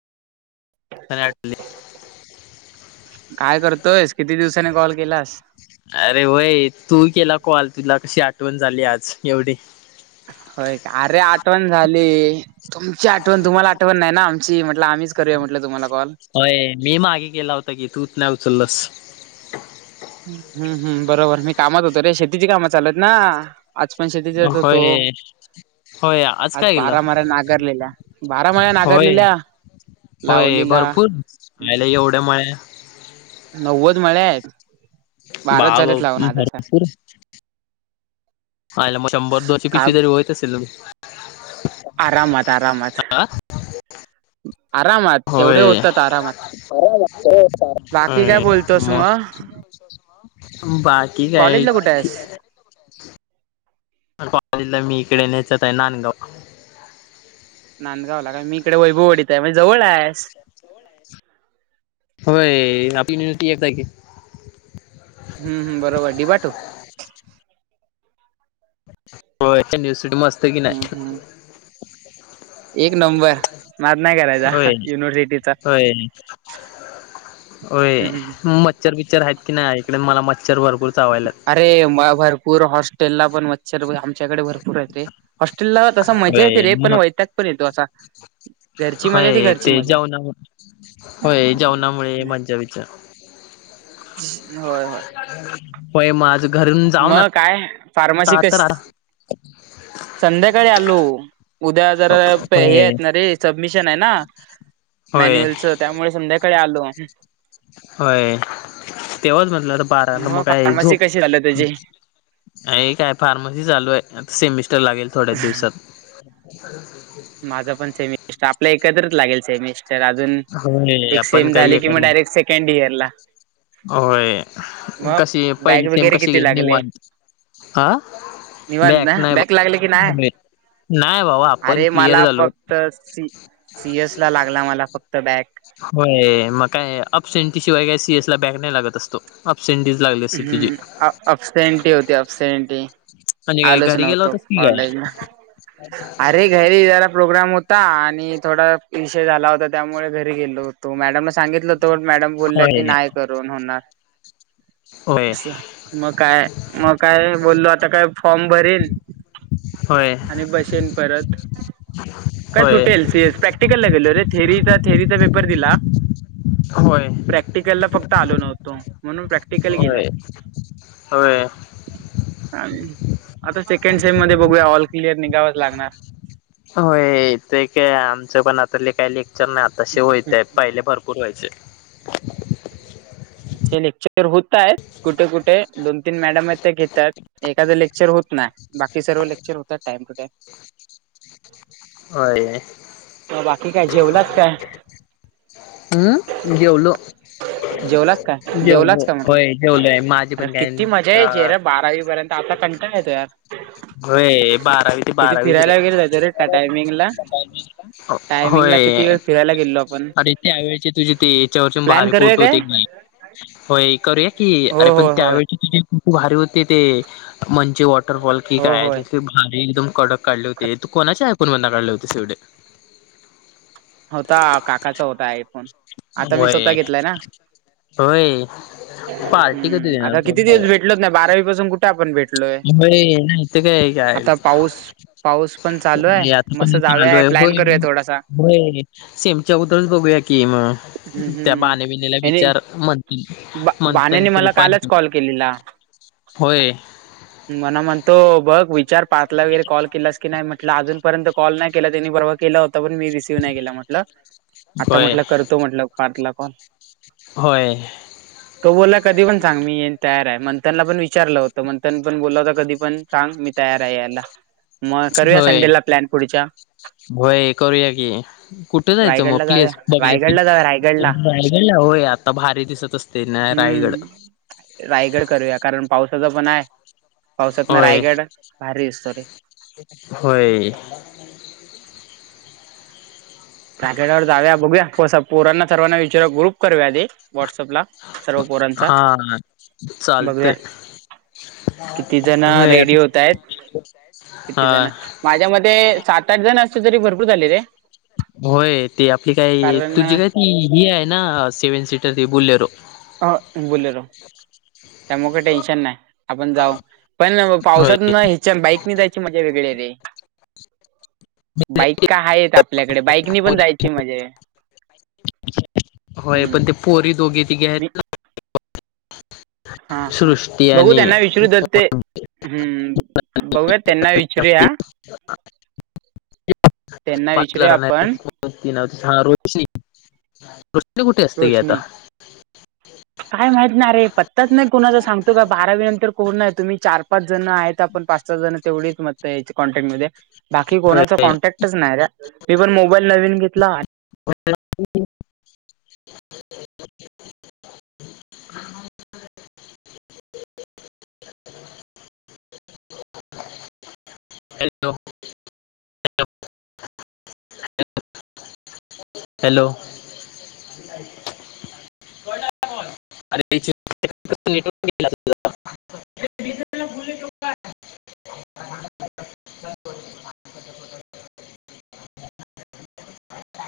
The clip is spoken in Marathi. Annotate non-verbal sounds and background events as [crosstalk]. आठवली काय करतोयस किती दिवसाांनी कॉल केलास? अरे होय तू केला कॉल, तुला कशी आठवण झाली आज एवढी. हो का अरे आ ठवण झाली तुमची आठवण, तुम्हाला आठवण नाही ना आमची, म्हटल आम्हीच करूया म्हटलं तुम्हाला कॉल. होय मी मागे केला होता की, तूच नाही उचलांस. हूं हूं बरोबर मी कामात होतो रे, शेतीची कामं चालु येत ना. आज पण शेतीच्या यात होतो. होय होय आत आज बारामऱ्या नागरलेल्या, बारामळ्या होय नागरलेल्या? होय लावलीला भरपूर आयला एवढ्या मळ्या. नव्वद मळ्या आहेत, बा बाराच बा झालेत लावून आजसा. भरपूर आयला मग शंभर, दोनशे का पिशवी जरी होयत असेल. आरामात, आरामात, हा आरामात तेवढे होय होतात आरामात. बाकी काय बोलतोस मग [unintelligible] बाकी काय? कॉलेजला कुठे आहेस अन कॉलेजला मी इकडे नेचत आहे नांदगाव. नांदगावला काय, मी इकडे वैभवाडीत आहे. म्हणजे जवळ आहेस. होय आपली [unintelligible] हम्, ह बरोबर डीबाटू हो [unintelligible] नसिटी मस्त की हम्म नाही हम्म [inaudible] नंबर नाद नाही करायचा होय, युनिव्हर्सिटीचा होय- होय हम्म हम्म. मच्छर बिच्चर आहेत की नाही इकडे मला मच्छर भरपूर चावायला. अरे भरपूर हॉस्टेल ला पण म मच्छर वगैरे आमच्याकडे भरपूर आहेत रे, हॉस्टेला तसा मजा येते होय रे पण मग वैताग पण येतो असा. घरची मजा ती होय घरची ते मजा जेवणा होय जेवणामुळे मंज्या विचार होय, होय- होय माझ मग काय फार्मासी तर कस, आता संध्याकाळी आलो. उद्या जरा हे होय आहेत ना रे, सबमिशन आहे ना. होय मॅन्युअलच, त्यामुळे समध्याकाळी आलो. होय तेव्हाच म्हटलं तर बारा मग काय फार्मसी झोप कशी झालं तुझी काय फार्मसी चालू आहे. आता सेमिस्टर लागेल थोड्याच दिवसात. माझं पण सेमिस्ट, आपल्या एकत्रच लागेल सेमिस्ट तर अजून होय एक आपण सेम काही हे झाली कि म कर डायरेक्ट सेकंड इयर ला. होय मग कशी बॅग पहिली सेम वगैरे कशी किती गेली लागले निवांत. हा निवांत बक ना नाही बा बॅग लागले की नाही [unintelligible] नाहीय बाऊ आप अरे मला फक्त सी सीएस ला लागला मला फक्त बॅग होय मग काय अप सेंटी शिवाय काय सीएस ला बॅग नाही लागत असतो. अपसेटी लागली असेल तुझी. अप सेंटी होती अपसेटी. म्हणजे काय आलोच घरी गेला नव्हतो होतास की काय कॉलेजला, अरे घरी जरा. प्रोग्राम होता आणि थोडा विषय झाला होता. त्यामुळे घरी गेलो होतो मॅडमने सांगितलं होत. तवर मॅडम बोलल्या की होय नाही करून होणार. होय असं, मग काय, मग काय, बोललो आता काय फॉर्म भरीन होय आणि बसेन परत. [inaudible] काय सुटेल सी एस प्रॅक्टिकल नाही दिलं रे, थेरीचा थेअरीचा पेपर दिला. होय प्रॅक्टिकल ला फक्त आलो नव्हतो म्हणून प्रॅक्टिकल होय गेलाय. होय. आणि आता सेकंड सेम मध्ये बघूया ऑल क्लिअर निघावाच लागणार. होय ते काय आमचं पण आता काही लेक्चर नाही आता [unintelligible] पहिले भरपूर पुरवायचे. आमचे लेक्चर होत आहेत कुठे कुठे दोन तीन मॅडम आहेत. ते घेतात, एखादं लेक्चर होत नाही, बाकी सर्व लेक्चर होतात टाइम टू टाइम. होय. टाइम बाकी काय जेवलाच काय हम्, जेवलो. जेवलाच काय जेवलाच जेवलो का म्हटलं होय जेवलोय माझे अरे पण काय किती मजा यायची रे बारावी पर्यंत, आता कंटाळा येतो यार. होय बारावी ते किती बारावीच रे, फिरायला वगैरे जायचो रे त्या टायमिंगला टायमिंगला किती वेळ होय- फिरायला गेलेलो आपण अरे त्यावेळचे तुझे ते याच्यावरचे प्लॅन भारी करूया फोटो काय होते की. होय करूया की, हो अरे हो पण होय त्यावेळची तुजी भारी होते ते मंचे वॉटरफॉल की हो काय होय भारी एकदम कडक काढले होते तू कोणा च्या आयफोन वरून काढले होते एवढे. होता काकाचा होता आय होय. होय पार्टी कधी हम्म देणार आता भाव किती हो दिवस भेटलोच नाही बारावी पासून कुठे आपण भेटलोय इथ काय आहे आता पाऊस पाऊस पण चालू आहे का मी मस्त इथे जाऊया आलोय प्लॅन होय करूया थोडासा होय सेमच्या उतरच बघ कि म हम्म त्या हम्म बाणीबिणीला विचार म्हणतील म्हणतन बाण्याने तू मला पण कालच कॉल केलेला होय मला म्हणतो बघ विचार पाातला वगैरे कॉल केला की नाही म्हटलं अजूनपर्यंत कॉल नाही केला त्यांनी बवा केला होता पण मी रिसीव्ह नाही केला म्हटलं आता होय म्हटलं करतो म्हटलं कार्टला कॉल होय [inaudible] तो बोलाय कधी पण सांग मी येन तयार आहे मंथनला पण विचारलं होतं मंथन पण बोला होता कधी पण सांग मी तयार आहे याला होय होय करूया की कुठं जायचं मग रायगडला जाऊया आपलीस रायगडला बघलेस जाऊया रायगडला रायगडला होय आता भारी दिसत असते ना रायगड हम्म रायगड करूया कारण पावसाच पण आहे पावसातन होय रायगड भारीसतोरी होय पॅकेटावर जा्या बघूया पोरांना सर्वना विचार ग्रुप करूया दे व्हॉट्सअप ला हा चालते बघूया किती जण रेडी होतय किती हा जण माझ्या मध्ये सात आठ जण असले तरी भरपूर झाले रे होय ते आपली काय कारण तुझी काय त रिया आहे ना सेव्हन सीटर त बुोलले र ह बोले र [inaudible] त्यामुळे टेन्शन नाही आपण जाऊ पण होय पावसात ह्याच्या बाईकनी जायची मजा वेगळी रे बाईक का आहे आपल्याकडे बाईकनी पण जायची म्हजे होय, पण ते पोरी दोघी तीघी मी हायत नां. हा हा सृष्टी बघू आणि त्यांना विचारू जर ते... हम्म बघूया त्यांना विचारूया. त्यांना पाचला विचारूया राहणार आपण नाव रोशनी रोशनी कुठे असते! ग आता रोशनी काय माहित ना रे पत्ताच नाही कोणाचा सांगतो. का बारावी नंतर कोण नाही आहे. तुम्ही चार पाच जण आहेत आपण पाच चव जण तेवढीच मतं याची कॉन्टॅक्ट मध्ये. बाकी कोणाचा कॉन्टॅक्टच नाही त्या मी पण मोबाईल नवीन घेतला [unintelligible] हॅलो हॅलो [unintelligible]